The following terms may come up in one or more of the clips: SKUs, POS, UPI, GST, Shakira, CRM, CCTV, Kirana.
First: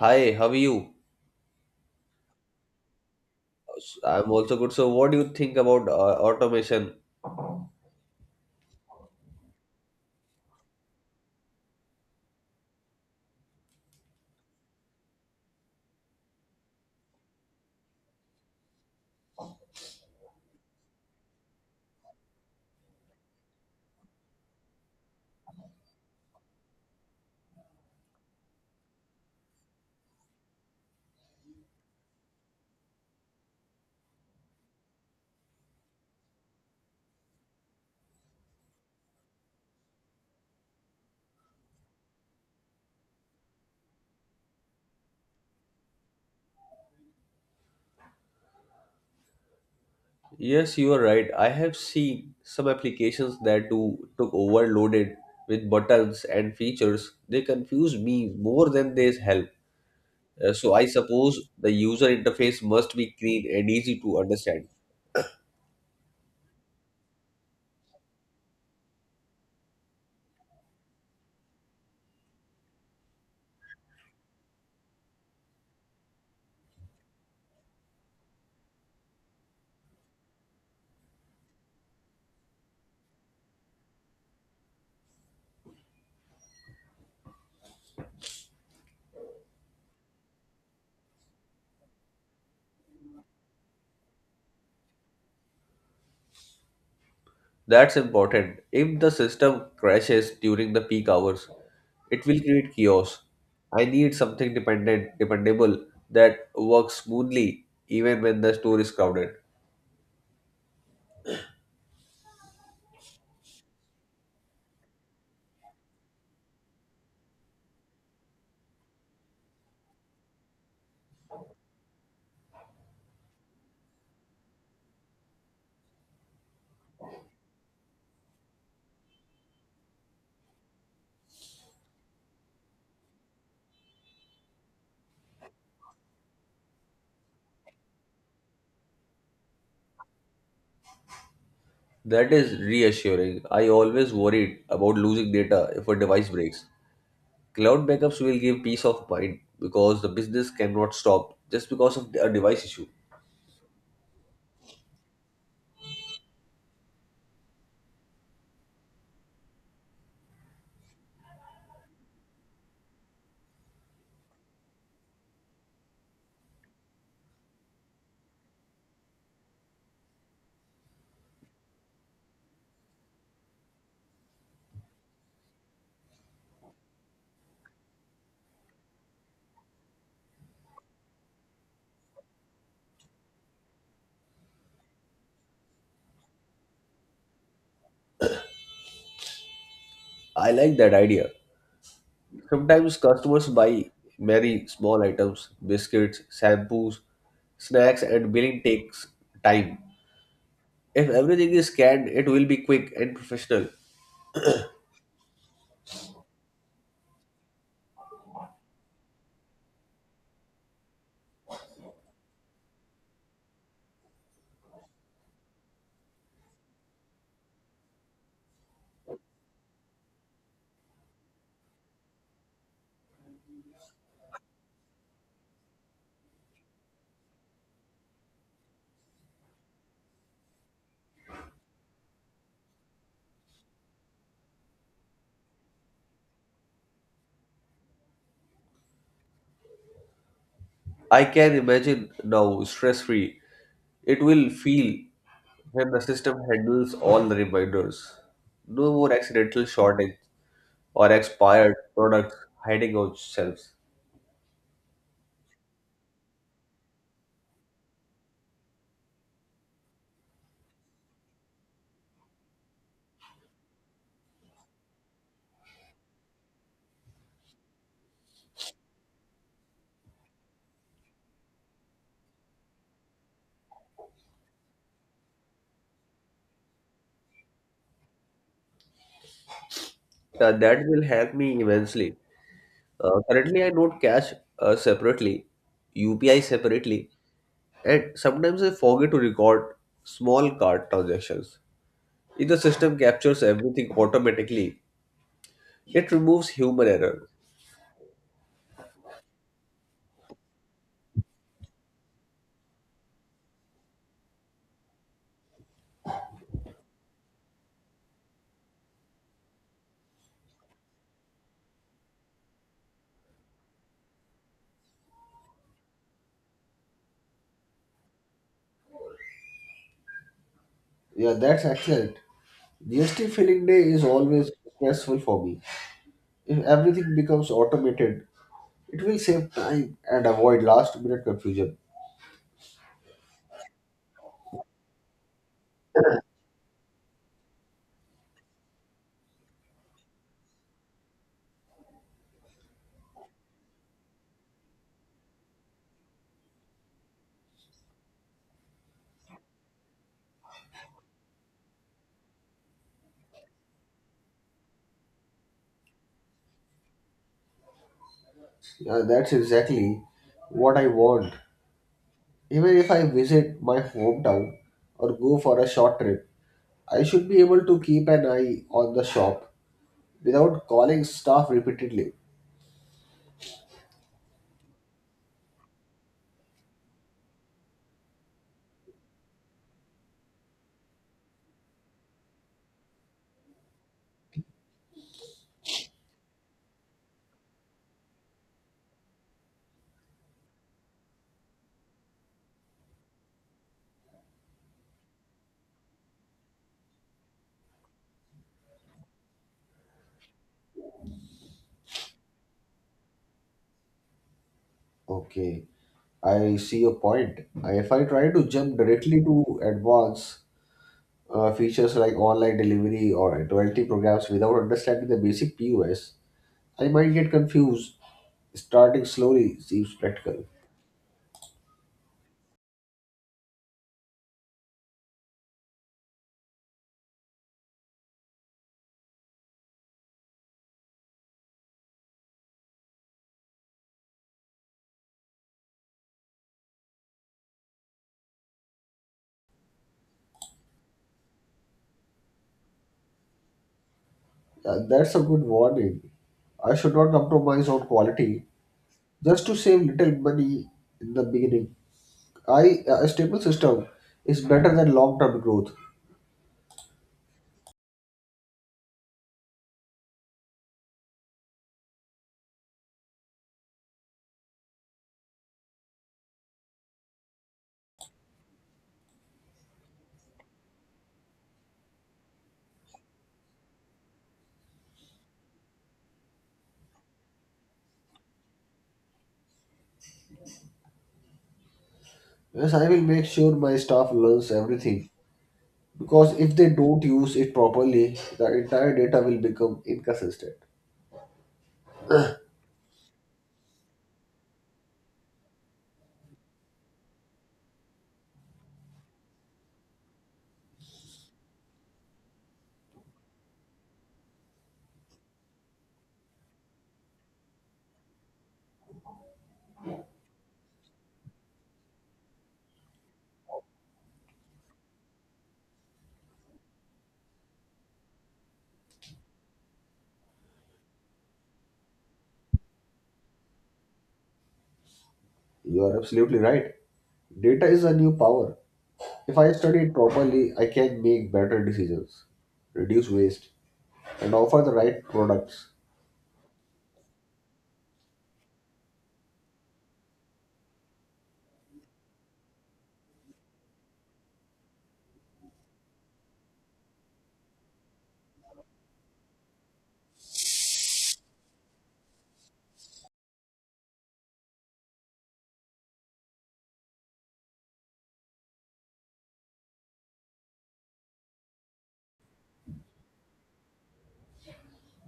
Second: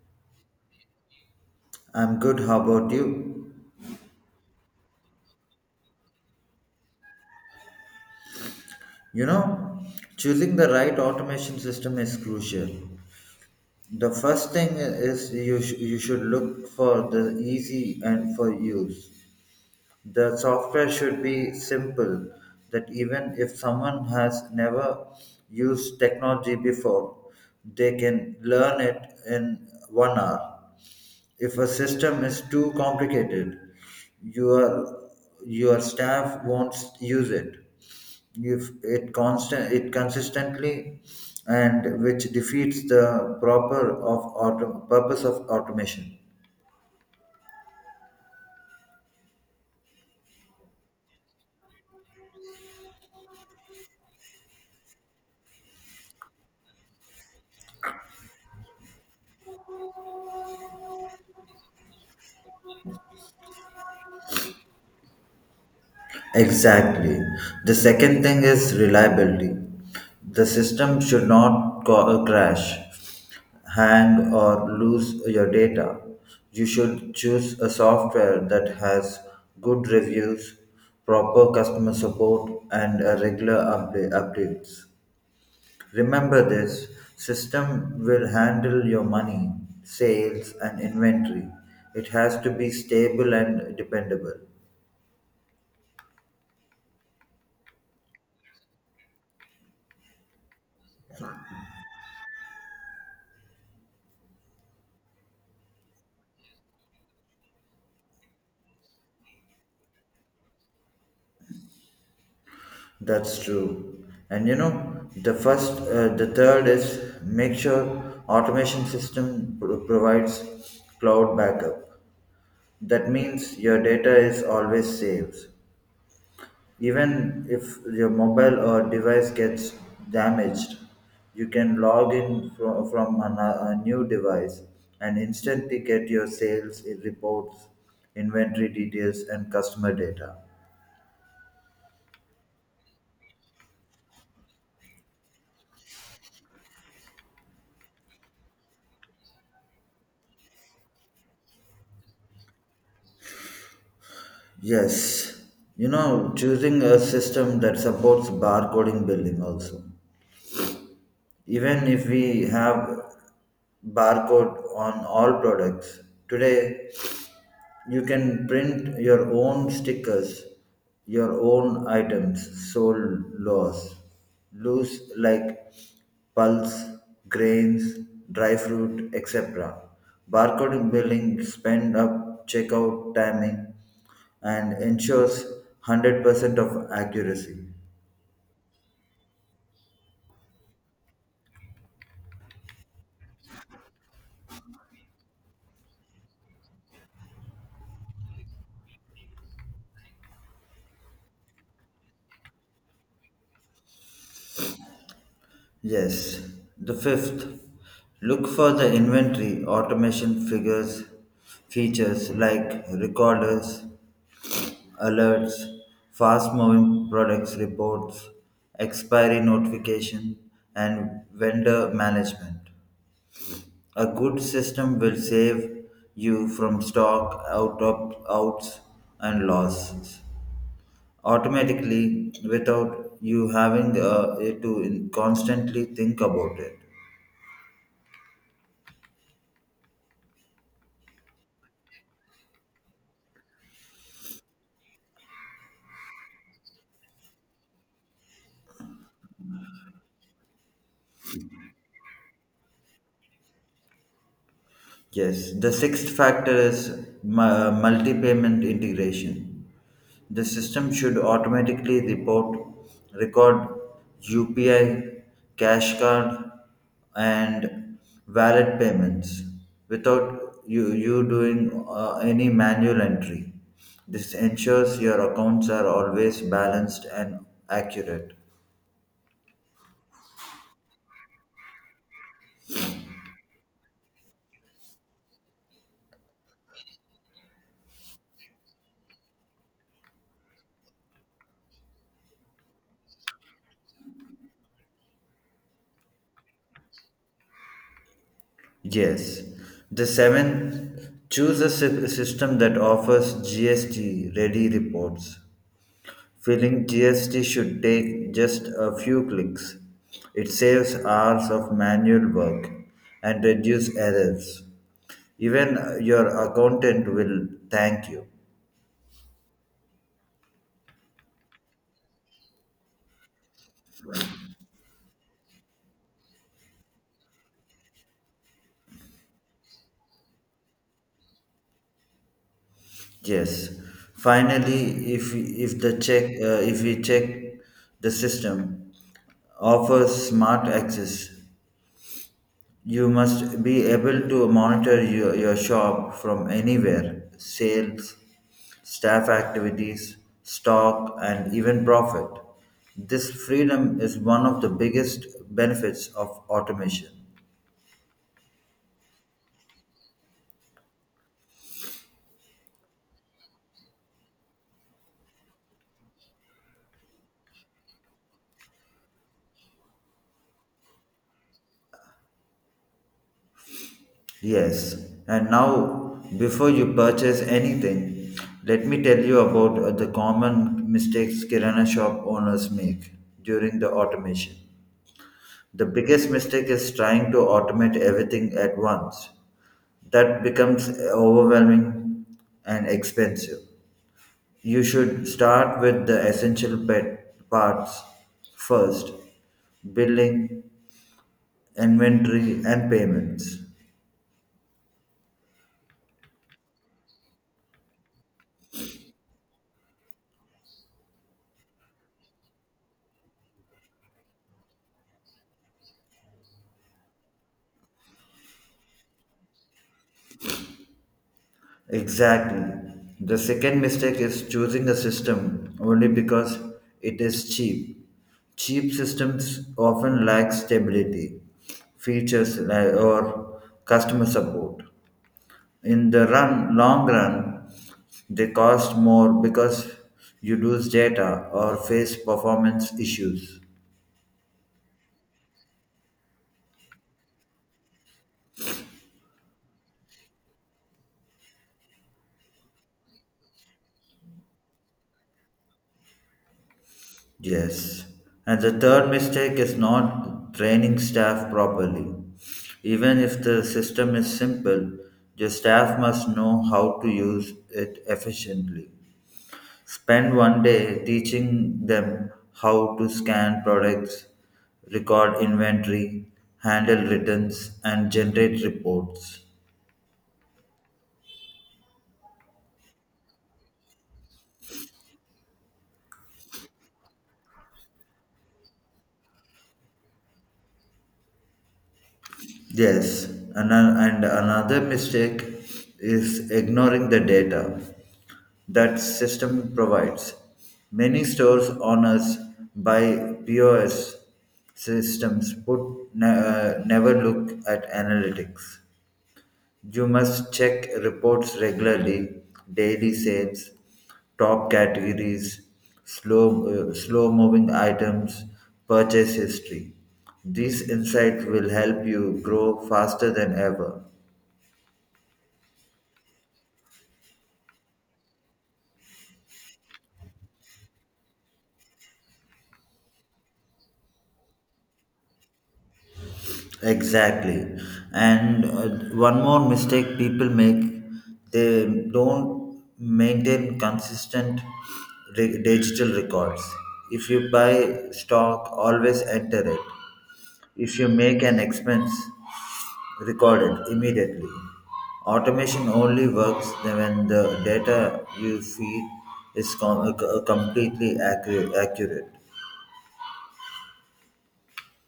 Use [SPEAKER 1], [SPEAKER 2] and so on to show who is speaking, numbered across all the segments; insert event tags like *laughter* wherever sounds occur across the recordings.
[SPEAKER 1] Hi, how are you?
[SPEAKER 2] I'm good. How about you?
[SPEAKER 1] I'm also good. So, what do you think about automation?
[SPEAKER 2] You know, choosing the right automation system is crucial. The first thing is you should look for the easy and for use. The software should be simple, that even if someone has never used technology before, they can learn it in 1 hour. If a system is too complicated, your your staff won't use it. If it constant it consistently, and which defeats the proper of purpose of automation.
[SPEAKER 1] Yes, you are right. I have seen some applications that do took overloaded with buttons and features. They confuse me more than they help. So, I suppose the user interface must be clean and easy to understand.
[SPEAKER 2] Exactly. The second thing is reliability. The system should not crash, hang, or lose your data. You should choose a software that has good reviews, proper customer support, and a regular updates. Remember, this system will handle your money, sales, and inventory. It has to be stable and dependable.
[SPEAKER 1] That's important. If the system crashes during the peak hours, it will create chaos. I need something dependable that works smoothly even when the store is crowded.
[SPEAKER 2] That's true. And you know, the third is make sure automation system provides cloud backup. That means your data is always saved. Even if your mobile or device gets damaged, you can log in a new device and instantly get your sales reports, inventory details, and customer data.
[SPEAKER 1] That is reassuring. I always worried about losing data if a device breaks. Cloud backups will give peace of mind because the business cannot stop just because of a device issue.
[SPEAKER 2] Yes, you know, choosing a system that supports barcoding billing also. Even if we have barcode on all products today, you can print your own stickers, your own items, sold loss, loose like pulse, grains, dry fruit, etc. Barcode billing spend up checkout timing and ensures 100% of accuracy.
[SPEAKER 1] I like that idea. Sometimes customers buy very small items, biscuits, shampoos, snacks, and billing takes time. If everything is scanned, it will be quick and professional.
[SPEAKER 2] Yes. The fifth, look for the inventory automation figures, features like recorders, alerts, fast moving products reports, expiry notification, and vendor management. A good system will save you from stock out of outs and losses automatically without you having to constantly think about it.
[SPEAKER 1] I can imagine now stress free. It will feel when the system handles all the reminders. No more accidental shortage or expired products hiding on shelves.
[SPEAKER 2] Yes, the sixth factor is multi payment integration. The system should automatically report, record UPI, cash card, and valid payments without you doing any manual entry. This ensures your accounts are always balanced and accurate.
[SPEAKER 1] That will help me immensely. Currently, I don't cash separately, UPI separately, and sometimes I forget to record small card transactions. If the system captures everything automatically, it removes human error.
[SPEAKER 2] Yes. The seventh, choose a system that offers GST ready reports. Filling GST should take just a few clicks. It saves hours of manual work and reduces errors. Even your accountant will thank you.
[SPEAKER 1] Yeah, right. GST always stressful for me because it it will. Yeah,
[SPEAKER 2] Yes. Finally, if the check if we check the system offers smart access. You must be able to monitor your shop from anywhere, sales, staff activities, stock, and even profit. This freedom is one of the biggest benefits of automation.
[SPEAKER 1] that's exactly what I want. Even if I visit my hometown or go for a short trip, I should be able to keep an eye on the shop without calling staff repeatedly.
[SPEAKER 2] Yes, and now before you purchase anything, let me tell you about the common mistakes Kirana shop owners make during the automation. The biggest mistake is trying to automate everything at once. That becomes overwhelming and expensive. You should start with the essential pet parts first, billing, inventory, and payments.
[SPEAKER 1] Okay, I see your point. If I try to jump directly to advance features like online delivery or loyalty programs without understanding the basic POS, I might get confused. Starting slowly seems practical.
[SPEAKER 2] Exactly. The second mistake is choosing a system only because it is cheap. Cheap systems often lack stability, features, or customer support. In the run long run they cost more because you lose data or face performance issues.
[SPEAKER 1] That's a good warning. I should not compromise on quality just to save little money in the beginning. I a stable system is better than long-term growth.
[SPEAKER 2] Yes, and the third mistake is not training staff properly. Even if the system is simple, your staff must know how to use it efficiently. Spend 1 day teaching them how to scan products, record inventory, handle returns, and generate reports.
[SPEAKER 1] Yes, I will make sure my staff learns everything because if they don't use it properly, the entire data will become inconsistent.
[SPEAKER 2] Yes, and another mistake is ignoring the data that system provides. Many stores honors by POS systems put never look at analytics. You must check reports regularly, daily sales, top categories, slow-moving items, purchase history. These insights will help you grow faster than ever.
[SPEAKER 1] You are absolutely right. Data is a new power. If I study it properly, I can make better decisions, reduce waste, and offer the right products.
[SPEAKER 2] Exactly. And one more mistake people make, they don't maintain consistent digital records. If you buy stock, always enter it. If you make an expense, record it immediately. Automation only works when the data you feed is completely accurate.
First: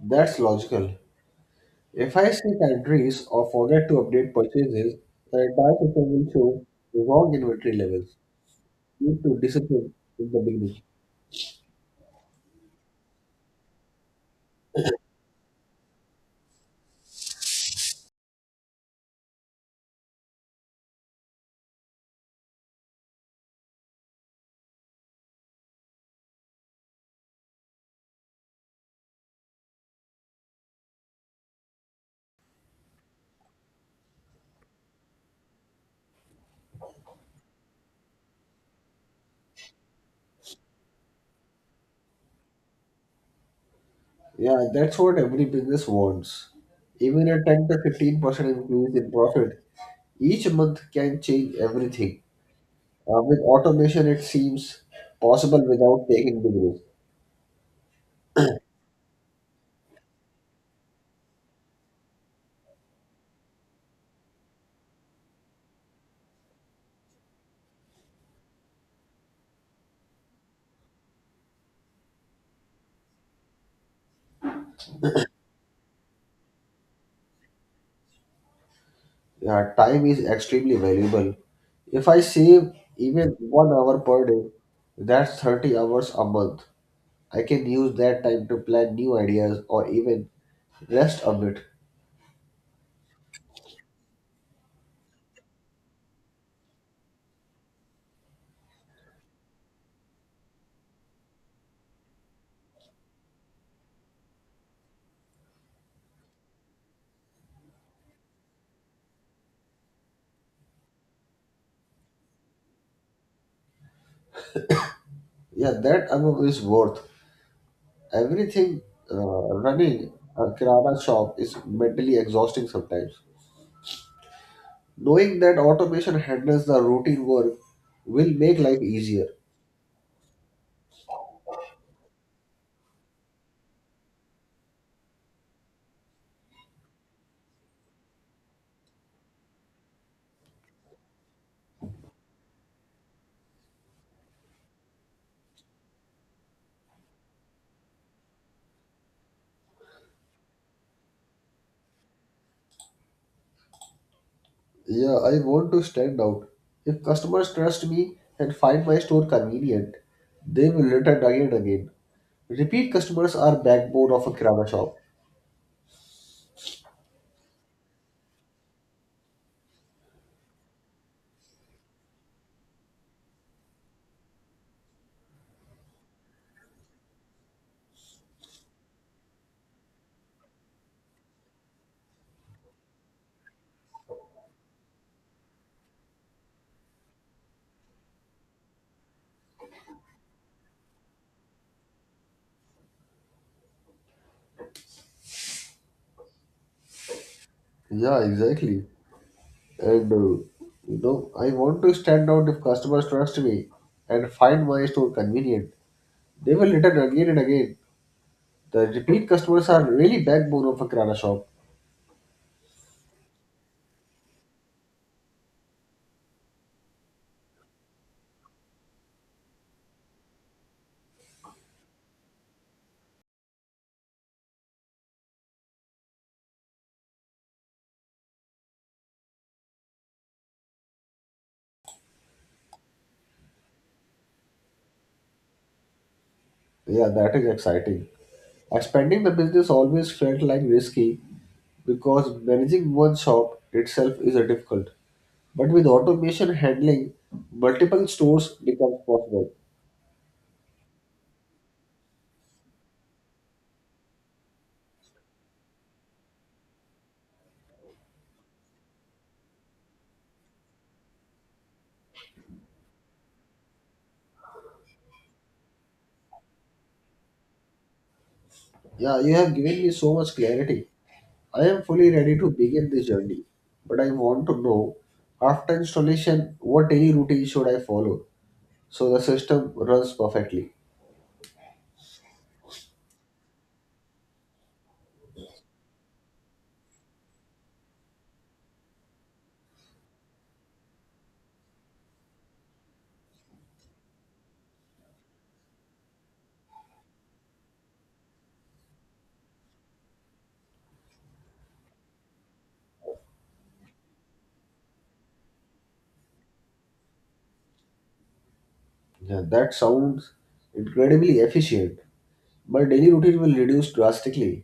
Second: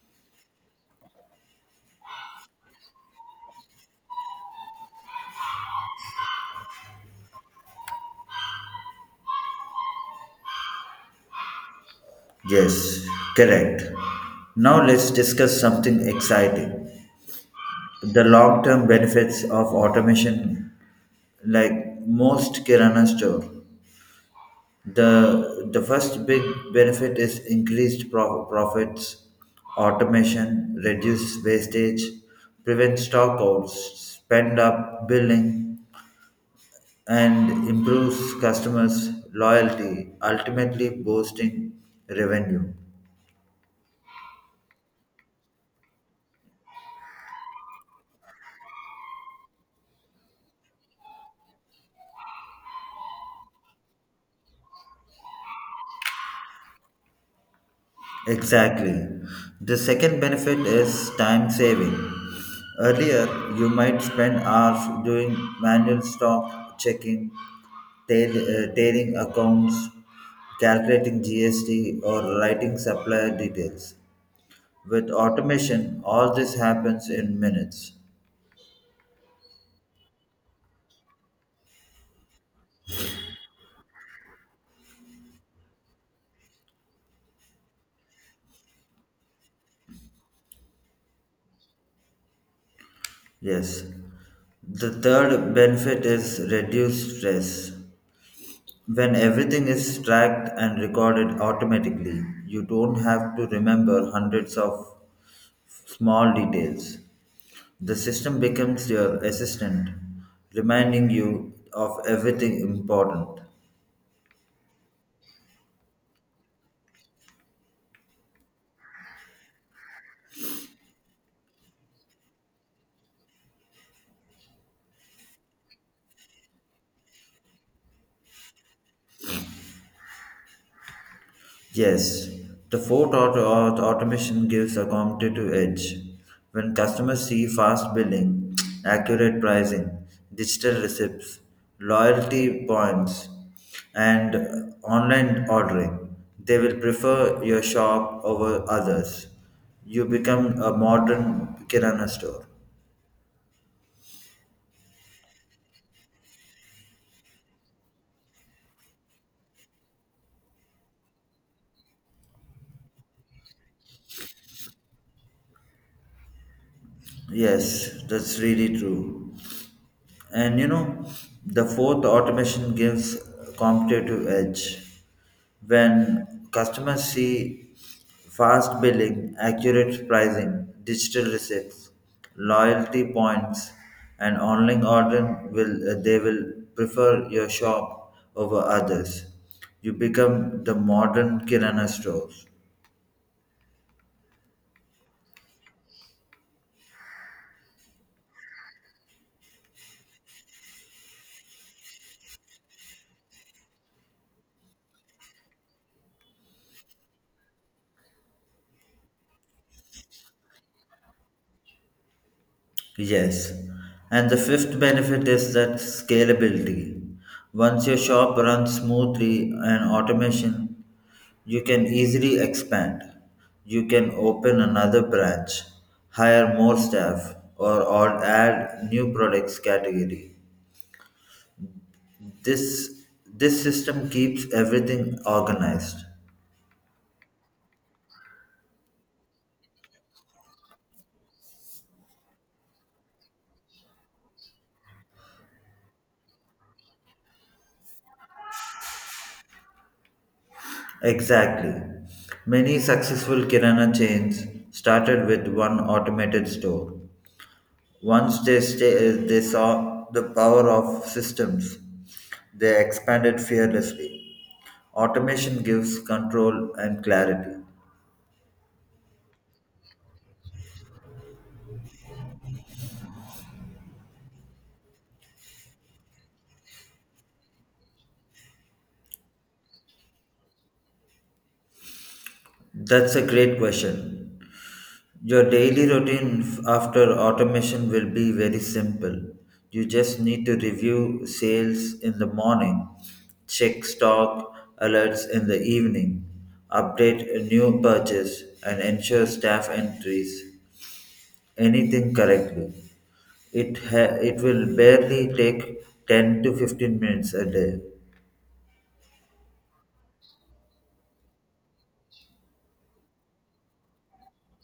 [SPEAKER 1] That's logical. If I see pantries or forget to update purchases, the entire system will show wrong inventory levels. Need to discipline in the beginning.
[SPEAKER 2] Yes, correct. Now let's discuss something exciting, the long term benefits of automation, like most Kirana store. The first big benefit is increased profits, automation, reduced wastage, prevents stockouts, spend up billing, and improves customers' loyalty, ultimately boosting revenue.
[SPEAKER 1] Yeah, that's what every business wants. Even a 10 to 15% increase in profit each month can change everything. With automation, it seems possible without taking the risk.
[SPEAKER 2] Exactly. The second benefit is time saving. Earlier, you might spend hours doing manual stock checking, tailing accounts, calculating GST, or writing supplier details. With automation, all this happens in minutes.
[SPEAKER 1] Yeah, time is extremely valuable. If I save even 1 hour per day, that's 30 hours a month. I can use that time to plan new ideas or even rest a bit.
[SPEAKER 2] Yes. The third benefit is reduced stress. When everything is tracked and recorded automatically, you don't have to remember hundreds of small details. The system becomes your assistant, reminding you of everything important.
[SPEAKER 1] Yeah, that amount is worth. Everything running a Kirana shop is mentally exhausting sometimes. Knowing that automation handles the routine work will make life easier.
[SPEAKER 2] Yes, the fourth, automation gives a competitive edge. When customers see fast billing, *tsk* accurate pricing, digital receipts, loyalty points, and online ordering, they will prefer your shop over others. You become a modern kirana store.
[SPEAKER 1] Yeah, I want to stand out. If customers trust me and find my store convenient, they will return again and again. Repeat customers are backbone of a kirana shop.
[SPEAKER 2] Yes, that's really true. And you know, the fourth, automation gives competitive edge. When customers see fast billing, accurate pricing, digital receipts, loyalty points, and online ordering, will they will prefer your shop over others. You become the modern Kirana store.
[SPEAKER 1] Yeah, exactly. And I want to stand out if customers trust me and find my store convenient. They will return again and again. The repeat customers are really backbone of a kirana shop.
[SPEAKER 2] Yes. And the fifth benefit is that scalability. Once your shop runs smoothly and automation, you can easily expand. You can open another branch, hire more staff, or add new products category. This this system keeps everything organized.
[SPEAKER 1] Yeah, that is exciting. Expanding the business always felt like risky because managing one shop itself is a difficult. But with automation handling, multiple stores becomes possible.
[SPEAKER 2] Exactly. Many successful kirana chains started with one automated store. Once they saw the power of systems, they expanded fearlessly. Automation gives control and clarity.
[SPEAKER 1] Yeah, you have given me so much clarity. I am fully ready to begin this journey. But I want to know, after installation, what daily routine should I follow so the system runs perfectly?
[SPEAKER 2] That's a great question. Your daily routine after automation will be very simple. You just need to review sales in the morning, check stock alerts in the evening, update a new purchase, and ensure staff entries anything correctly. It will barely take 10 to 15 minutes a day.
[SPEAKER 1] Yeah, that sounds incredibly efficient. My daily routine will reduce drastically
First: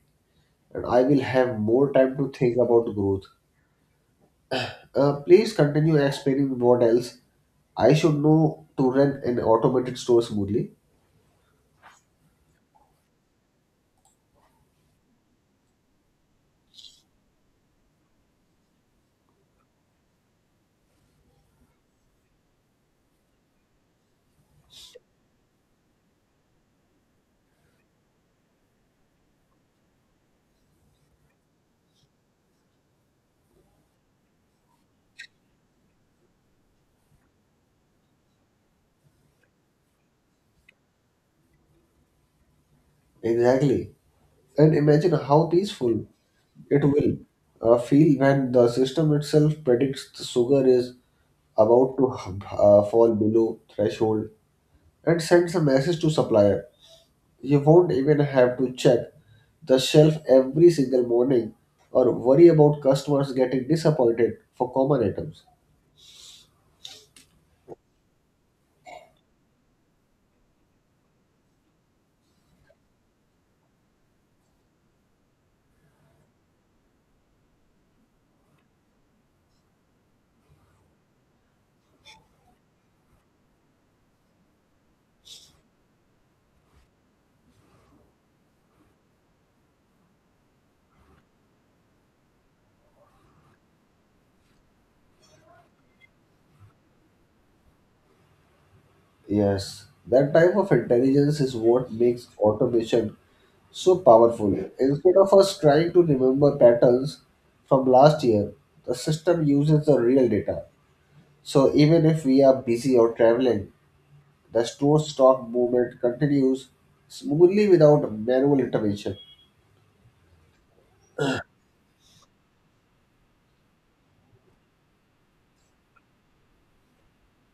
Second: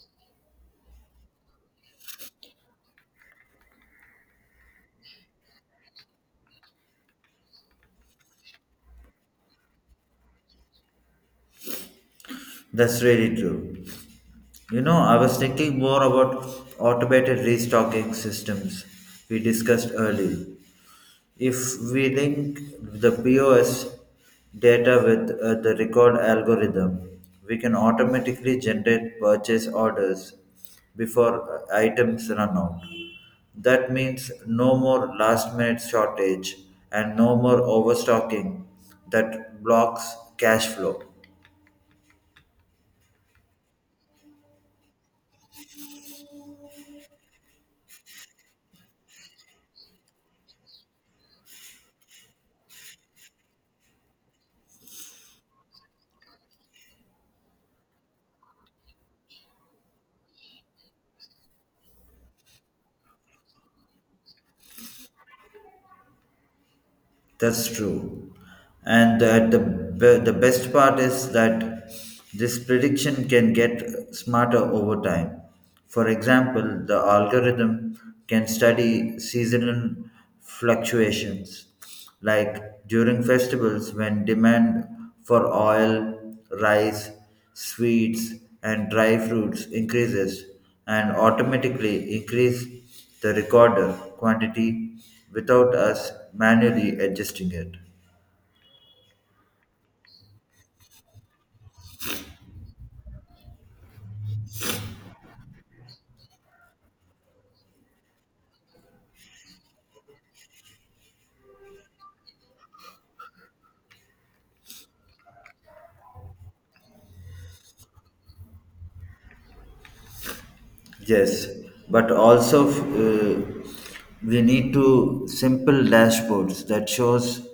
[SPEAKER 1] and I will have more time to think about growth. Please continue explaining what else I should know to run an automated store smoothly.
[SPEAKER 2] That's really true. You know, I was thinking more about automated restocking systems we discussed earlier. If we link the POS data with the record algorithm, we can automatically generate purchase orders before items run out. That means no more last minute shortage and no more overstocking that blocks cash flow.
[SPEAKER 1] Exactly. And imagine how peaceful it will feel when the system itself predicts the sugar is about to fall below threshold and sends a message to supplier. You won't even have to check the shelf every single morning or worry about customers getting disappointed for common items.
[SPEAKER 2] That's true. And that the best part is that this prediction can get smarter over time. For example, the algorithm can study seasonal fluctuations, like during festivals when demand for oil, rice, sweets, and dry fruits increases and automatically increase the recorder quantity without us manually adjusting it.
[SPEAKER 1] Yes, that type of intelligence is what makes automation so powerful. Instead of us trying to remember patterns from last year, the system uses the real data. So even if we are busy or traveling, the store stock movement continues smoothly without manual intervention.
[SPEAKER 2] Yes, but also uh, we need to simple dashboards that shows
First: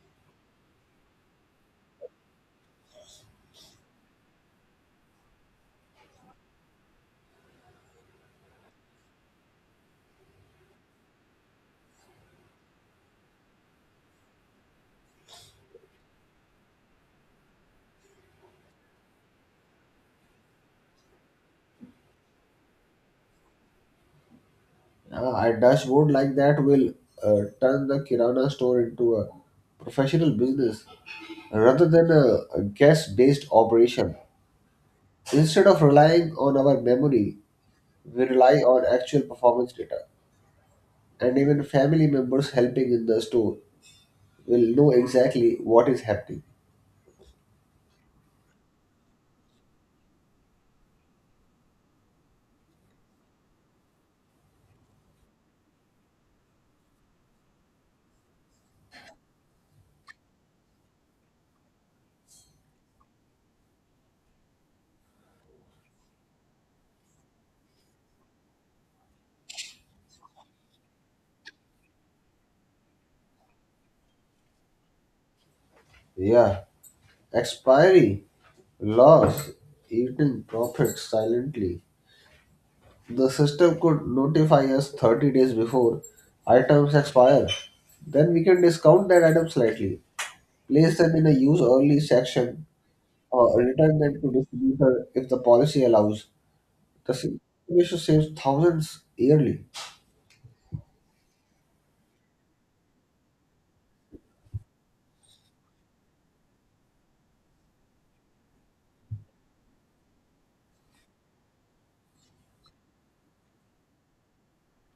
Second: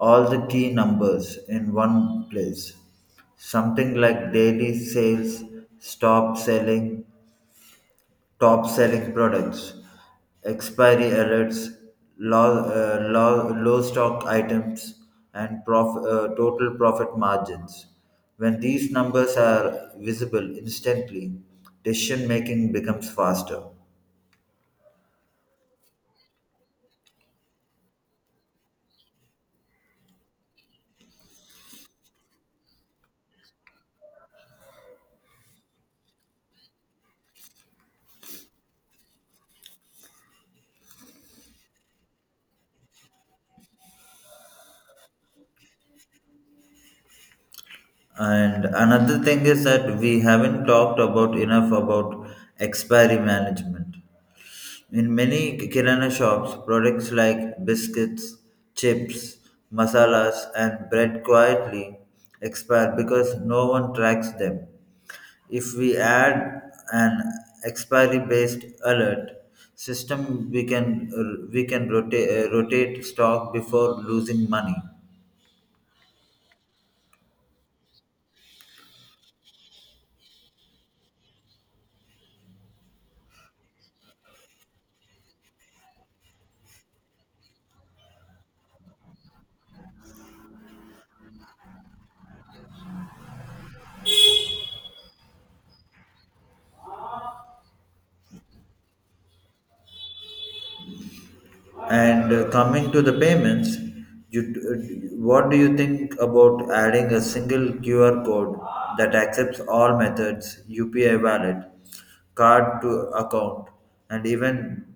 [SPEAKER 2] all the key numbers in one place. Something like daily sales, stop selling, top selling products, expiry alerts, low stock items, and total profit margins. When these numbers are visible instantly, decision making becomes faster.
[SPEAKER 1] A dashboard like that will turn the Kirana store into a professional business rather than a guest based operation. Instead of relying on our memory, we rely on actual performance data, and even family members helping in the store will know exactly what is happening.
[SPEAKER 2] And another thing is that we haven't talked about enough about expiry management. In many kirana shops, products like biscuits, chips, masalas, and bread quietly expire because no one tracks them. If we add an expiry-based alert system, we can rotate stock before losing money.
[SPEAKER 1] Yeah, expiry, loss, eating profits silently. The system could notify us 30 days before items expire. Then we can discount that item slightly, place them in a use early section, or return them to distributor if the policy allows. The simplification saves thousands yearly.
[SPEAKER 2] And coming to the payments, what do you think about adding a single QR code that accepts all methods, UPI wallet, card to account, and even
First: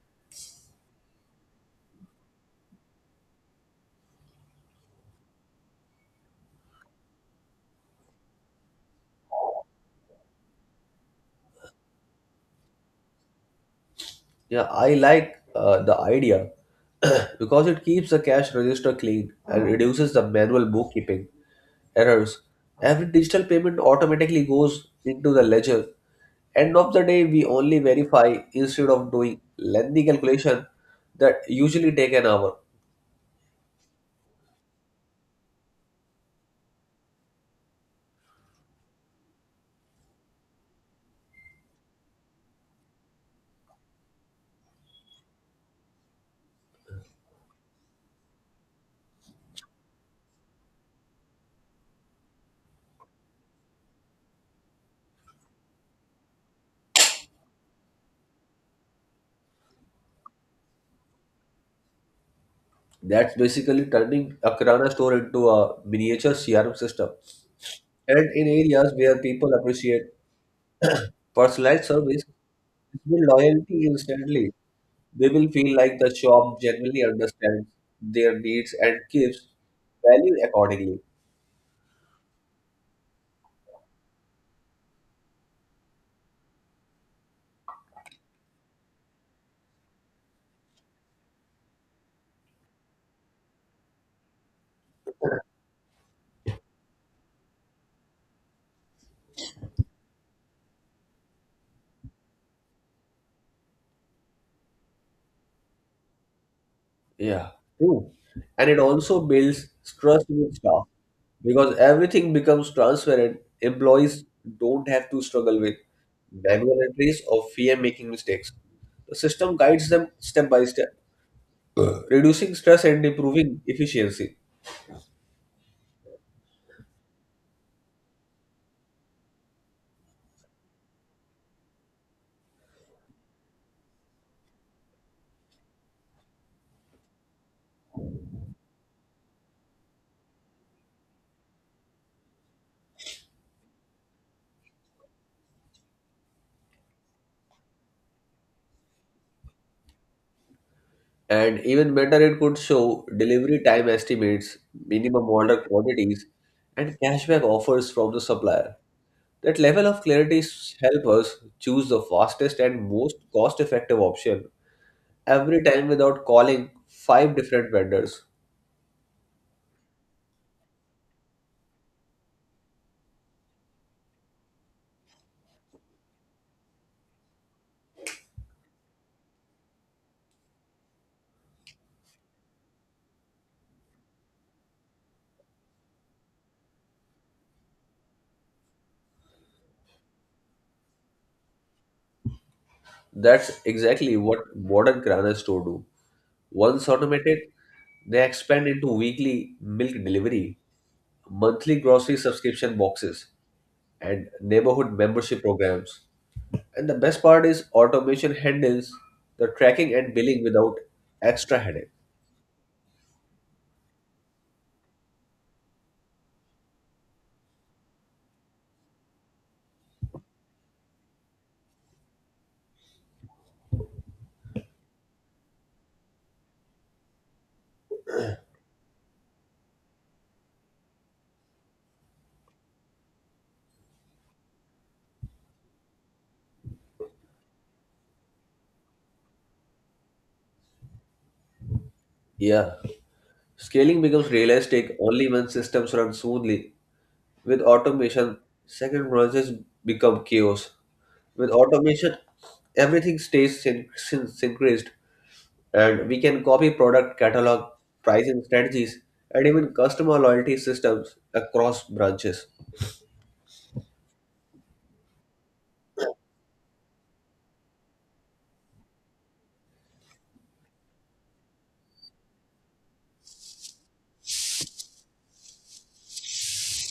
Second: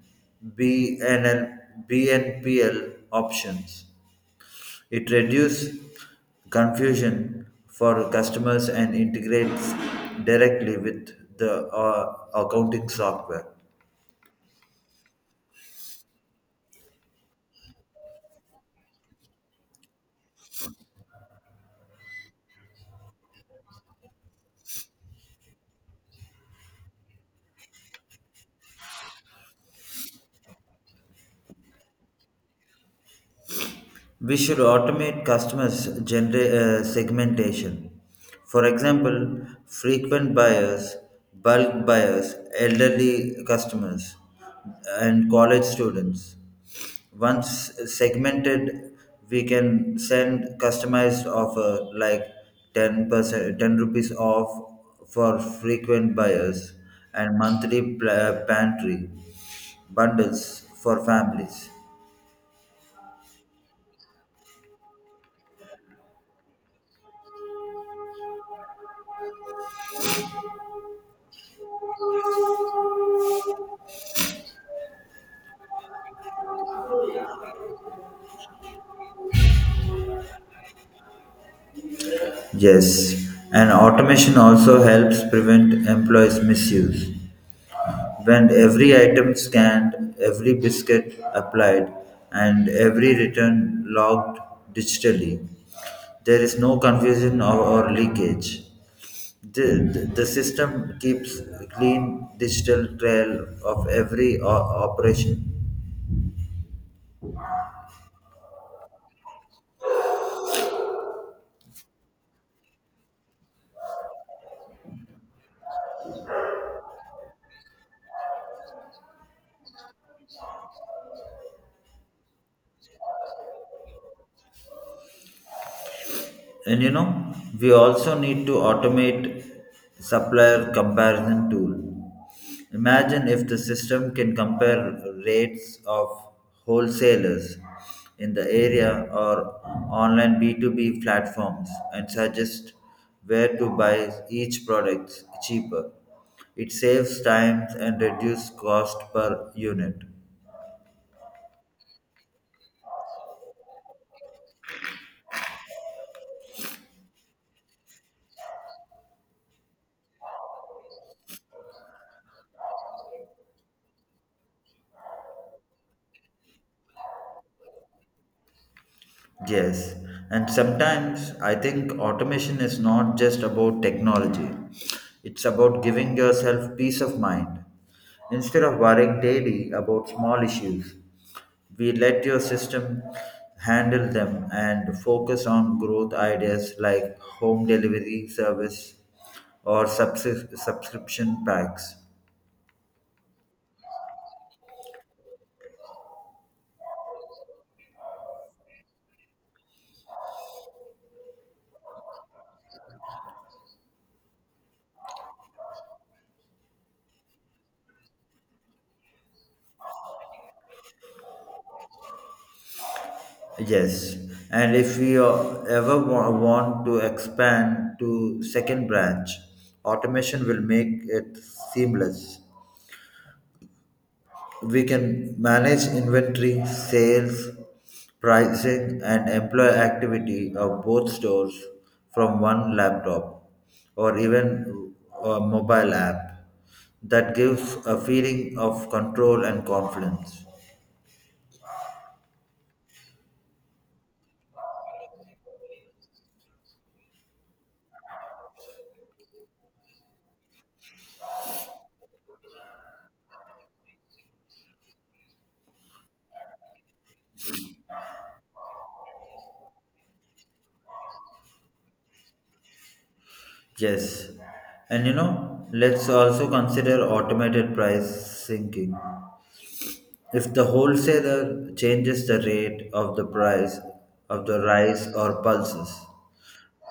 [SPEAKER 2] BNL, BNPL options? It reduces confusion for customers and integrates directly with the accounting software.
[SPEAKER 1] Yeah, I like the idea *clears throat* because it keeps the cash register clean and reduces the manual bookkeeping errors. Every digital payment automatically goes into the ledger. End of the day, we only verify instead of doing lengthy calculation that usually take an hour.
[SPEAKER 2] We should automate customers' segmentation. For example, frequent buyers, bulk buyers, elderly customers, and college students. Once segmented, we can send customized offer like 10%, 10 rupees off for frequent buyers and monthly pantry bundles for families.
[SPEAKER 1] That's basically turning a Kirana store into a miniature CRM system. And in areas where people appreciate personalized service build loyalty instantly. They will feel like the shop genuinely understands their needs and gives value accordingly.
[SPEAKER 2] Yes, and automation also helps prevent employees' misuse. When every item scanned, every biscuit applied, and every return logged digitally, there is no confusion or leakage. The system keeps a clean digital trail of every operation.
[SPEAKER 1] Yeah. True. And it also builds trust with staff because everything becomes transparent. Employees don't have to struggle with manual entries or fear making mistakes. The system guides them step by step, *clears throat* reducing stress and improving efficiency.
[SPEAKER 2] And you know, we also need to automate supplier comparison tool. Imagine if the system can compare rates of wholesalers in the area or online B2B platforms and suggest where to buy each product cheaper. It saves time and reduces cost per unit.
[SPEAKER 1] And even better, it could show delivery time estimates, minimum order quantities, and cashback offers from the supplier. That level of clarity help us choose the fastest and most cost-effective option every time without calling five different vendors.
[SPEAKER 2] Yes, and sometimes I think automation is not just about technology, it's about giving yourself peace of mind. Instead of worrying daily about small issues, we let your system handle them and focus on growth ideas like home delivery service or subscription packs.
[SPEAKER 1] That's exactly what modern granar store do. Once automated, they expand into weekly milk delivery, monthly grocery subscription boxes, and neighborhood membership programs. And the best part is automation handles the tracking and billing without extra headache.
[SPEAKER 2] Yes, and if we ever want to expand to second branch, automation will make it seamless. We can manage inventory, sales, pricing, and employee activity of both stores from one laptop or even a mobile app that gives a feeling of control and confidence.
[SPEAKER 1] Yeah. Scaling becomes realistic only when systems run smoothly. With automation, second branches become chaos. With automation, everything stays synchronized, and we can copy product catalog, pricing strategies, and even customer loyalty systems across branches.
[SPEAKER 2] Yes. And you know, let's also consider automated price sinking. If the wholesaler changes the rate of the price of the rice or pulses,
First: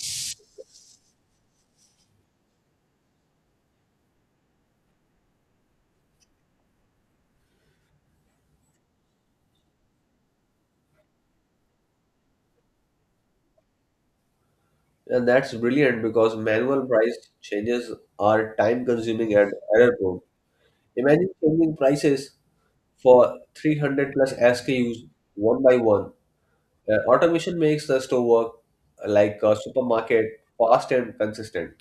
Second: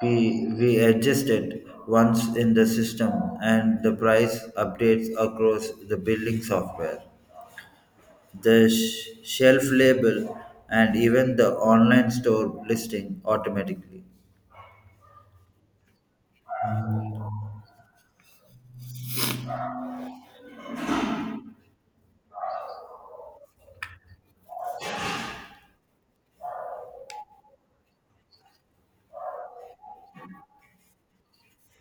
[SPEAKER 2] we adjust it once in the system and the price updates across the billing software. The shelf label and even the online store listing automatically.
[SPEAKER 1] And that's brilliant because manual price changes are time consuming and error prone. Imagine changing prices for 300 plus SKUs one by one. Automation makes the store work like a supermarket, fast and consistent.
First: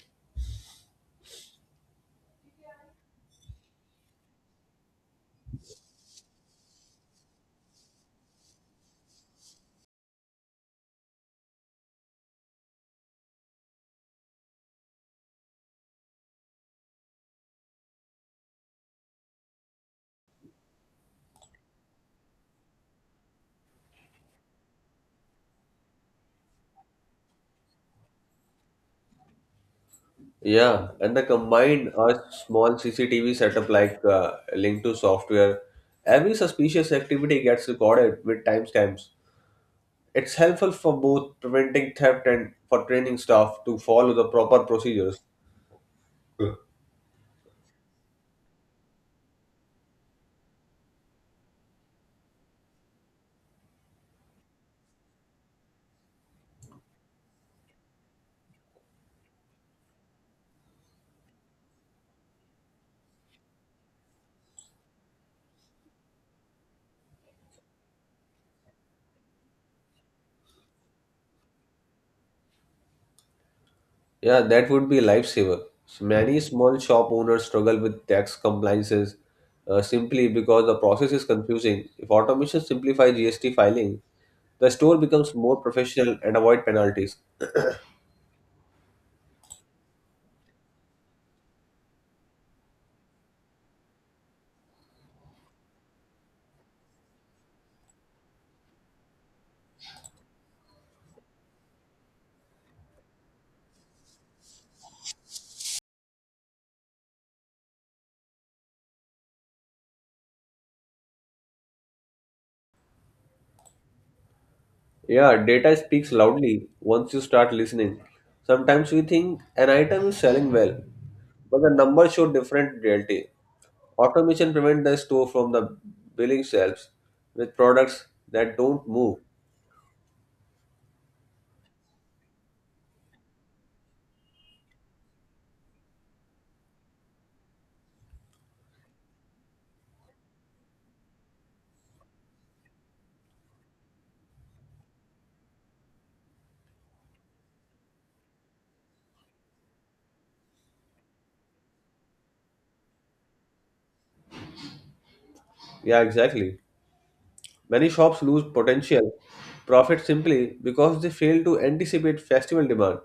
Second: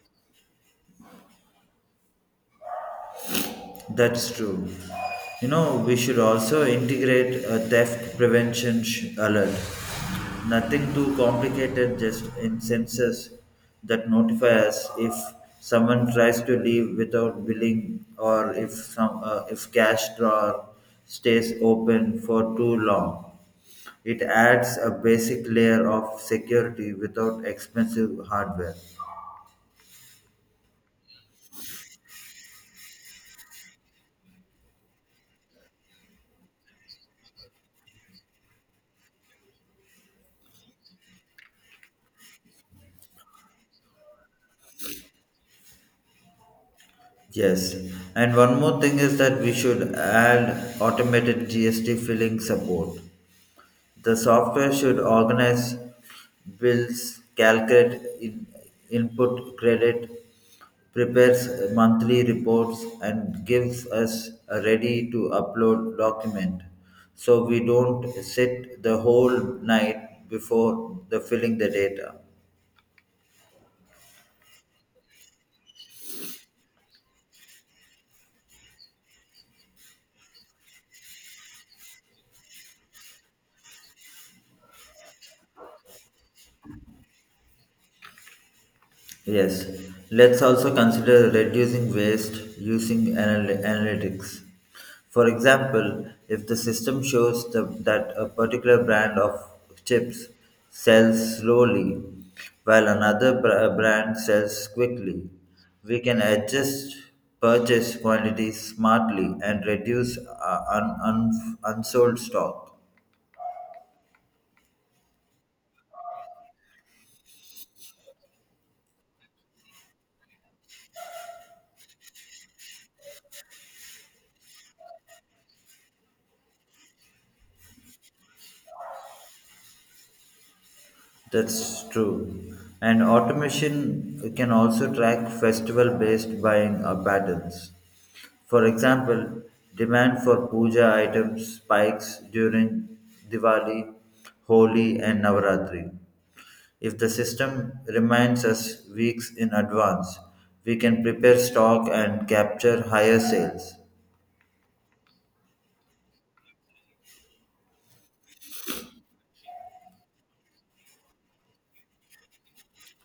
[SPEAKER 2] That's true. You know, we should also integrate a theft prevention alert. Nothing too complicated, just in sensors that notify us if someone tries to leave without billing or if cash drawer stays open for too long. It adds a basic layer of security without expensive hardware.
[SPEAKER 1] Yeah, and the combined a small CCTV setup like linked to software, every suspicious activity gets recorded with timestamps. It's helpful for both preventing theft and for training staff to follow the proper procedures.
[SPEAKER 2] Yes, and one more thing is that we should add automated GST filling support. The software should organize bills, calculate in, input credit, prepares monthly reports, and gives us a ready to upload document. So we don't sit the whole night before the filling the data.
[SPEAKER 1] Yeah, that would be a lifesaver. Many small shop owners struggle with tax compliances simply because the process is confusing. If automation simplifies GST filing, the store becomes more professional and avoid penalties.
[SPEAKER 2] Yes, let's also consider reducing waste using analytics. For example, if the system shows that a particular brand of chips sells slowly while another brand sells quickly, we can adjust purchase quantities smartly and reduce unsold stock.
[SPEAKER 1] Yeah, data speaks loudly once you start listening. Sometimes we think an item is selling well, but the numbers show different reality. Automation prevents the store from the billing shelves with products that don't move.
[SPEAKER 2] That's true. And automation can also track festival based buying patterns. For example, demand for puja items spikes during Diwali, Holi, and Navaratri. If the system reminds us weeks in advance, we can prepare stock and capture higher sales.
[SPEAKER 1] Yeah, exactly. Many shops lose potential profit simply because they fail to anticipate festival demand.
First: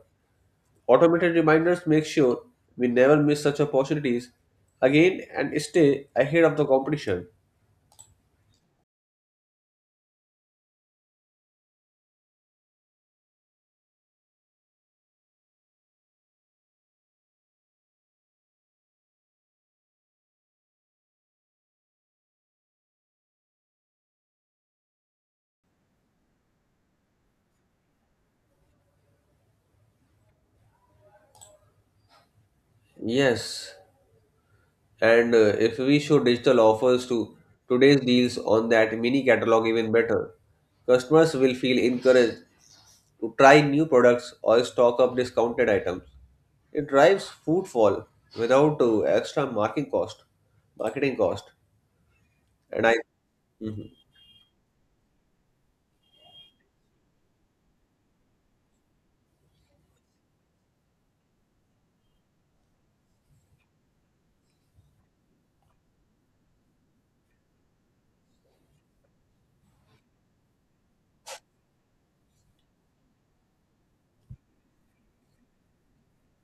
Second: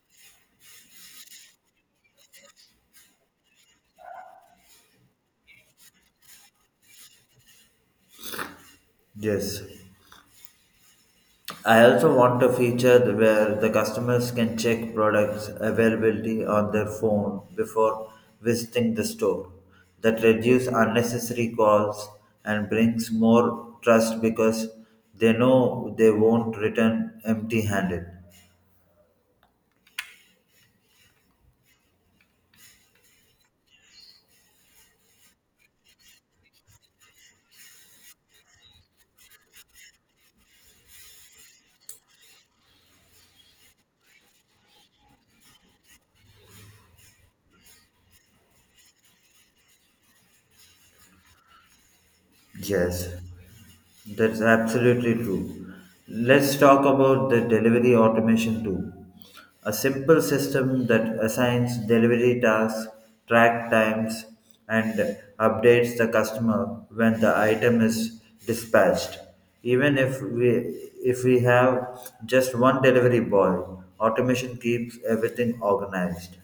[SPEAKER 1] Automated reminders make sure we never miss such opportunities again and stay ahead of the competition.
[SPEAKER 2] Yes, I also want a feature where the customers can check products availability on their phone before visiting the store. That reduces unnecessary calls and brings more trust because they know they won't return empty-handed.
[SPEAKER 1] Yes, and if we show digital offers to today's deals on that mini catalog even better, customers will feel encouraged to try new products or stock up discounted items. It drives footfall without extra marketing cost. Marketing cost. And I,
[SPEAKER 2] Yes,
[SPEAKER 1] mhm.
[SPEAKER 2] that's absolutely true. Let's talk about the delivery automation too. A simple system that assigns delivery tasks, track times, and updates the customer when the item is dispatched. Even if we have just one delivery boy, automation keeps everything organized.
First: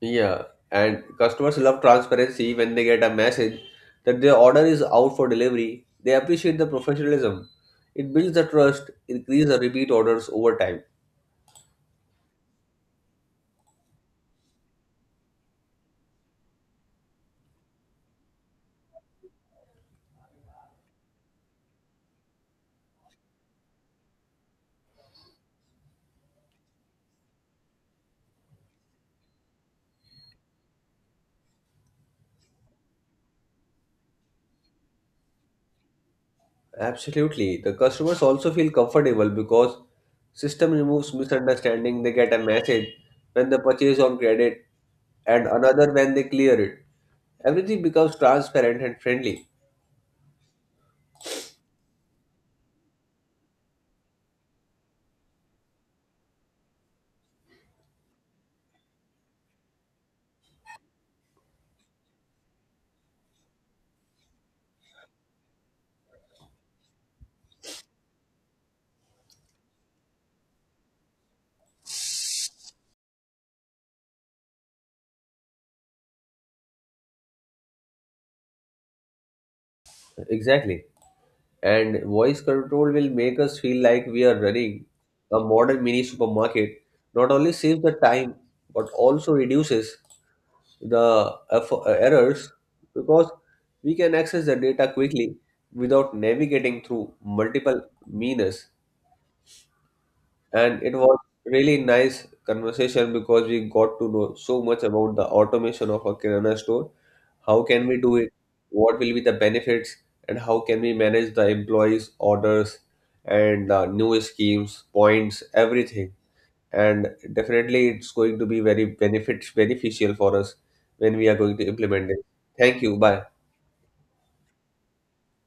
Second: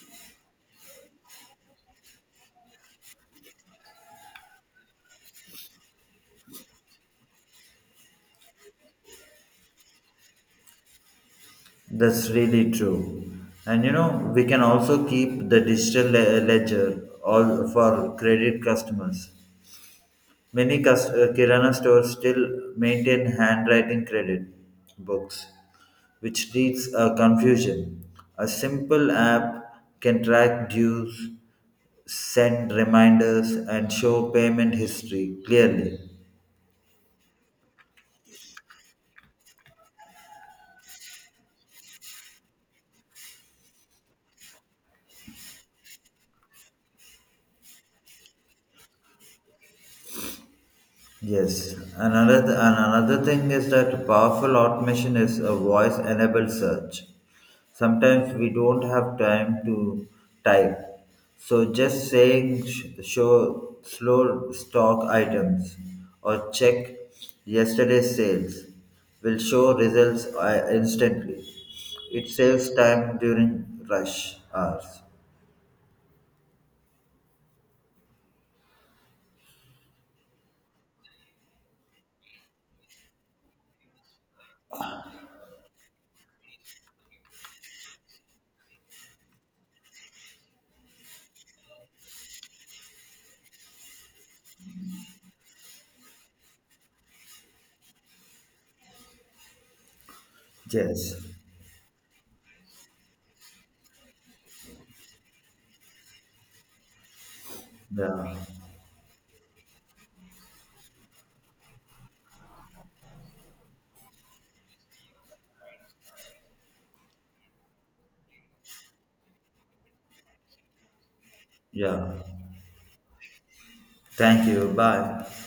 [SPEAKER 1] Yeah, and customers love transparency when they get a message that their order is out for delivery. They appreciate the professionalism. It builds the trust, increase the repeat orders over time.
[SPEAKER 2] That's really true. And you know, we can also keep the digital ledger all for credit customers. Many Kirana stores still maintain handwriting credit books, which leads a confusion. A simple app can track dues, send reminders, and show payment history clearly.
[SPEAKER 1] Absolutely. The customers also feel comfortable because system removes misunderstanding. They get a message when they purchase on credit and another when they clear it. Everything becomes transparent and friendly.
[SPEAKER 2] Yes, and another thing is that powerful automation is a voice-enabled search. Sometimes we don't have time to type, so just saying show slow stock items or check yesterday's sales will show results instantly. It saves time during rush hours.
[SPEAKER 1] Exactly. And voice control will make us feel like we are running a modern mini supermarket. Not only saves the time, but also reduces the errors because we can access the data quickly without navigating through multiple menus. And it was
[SPEAKER 2] Yes.
[SPEAKER 1] really nice conversation because we got to know so much about the automation of a kirana store, how can we do it,
[SPEAKER 2] Yeah.
[SPEAKER 1] what will be the benefits, and how can we manage the employees orders, and new schemes points everything, and definitely it's going to be very benefit beneficial for us when we are going to implement
[SPEAKER 2] Yeah.
[SPEAKER 1] it. Thank you, bye.
[SPEAKER 2] Thank you. Bye.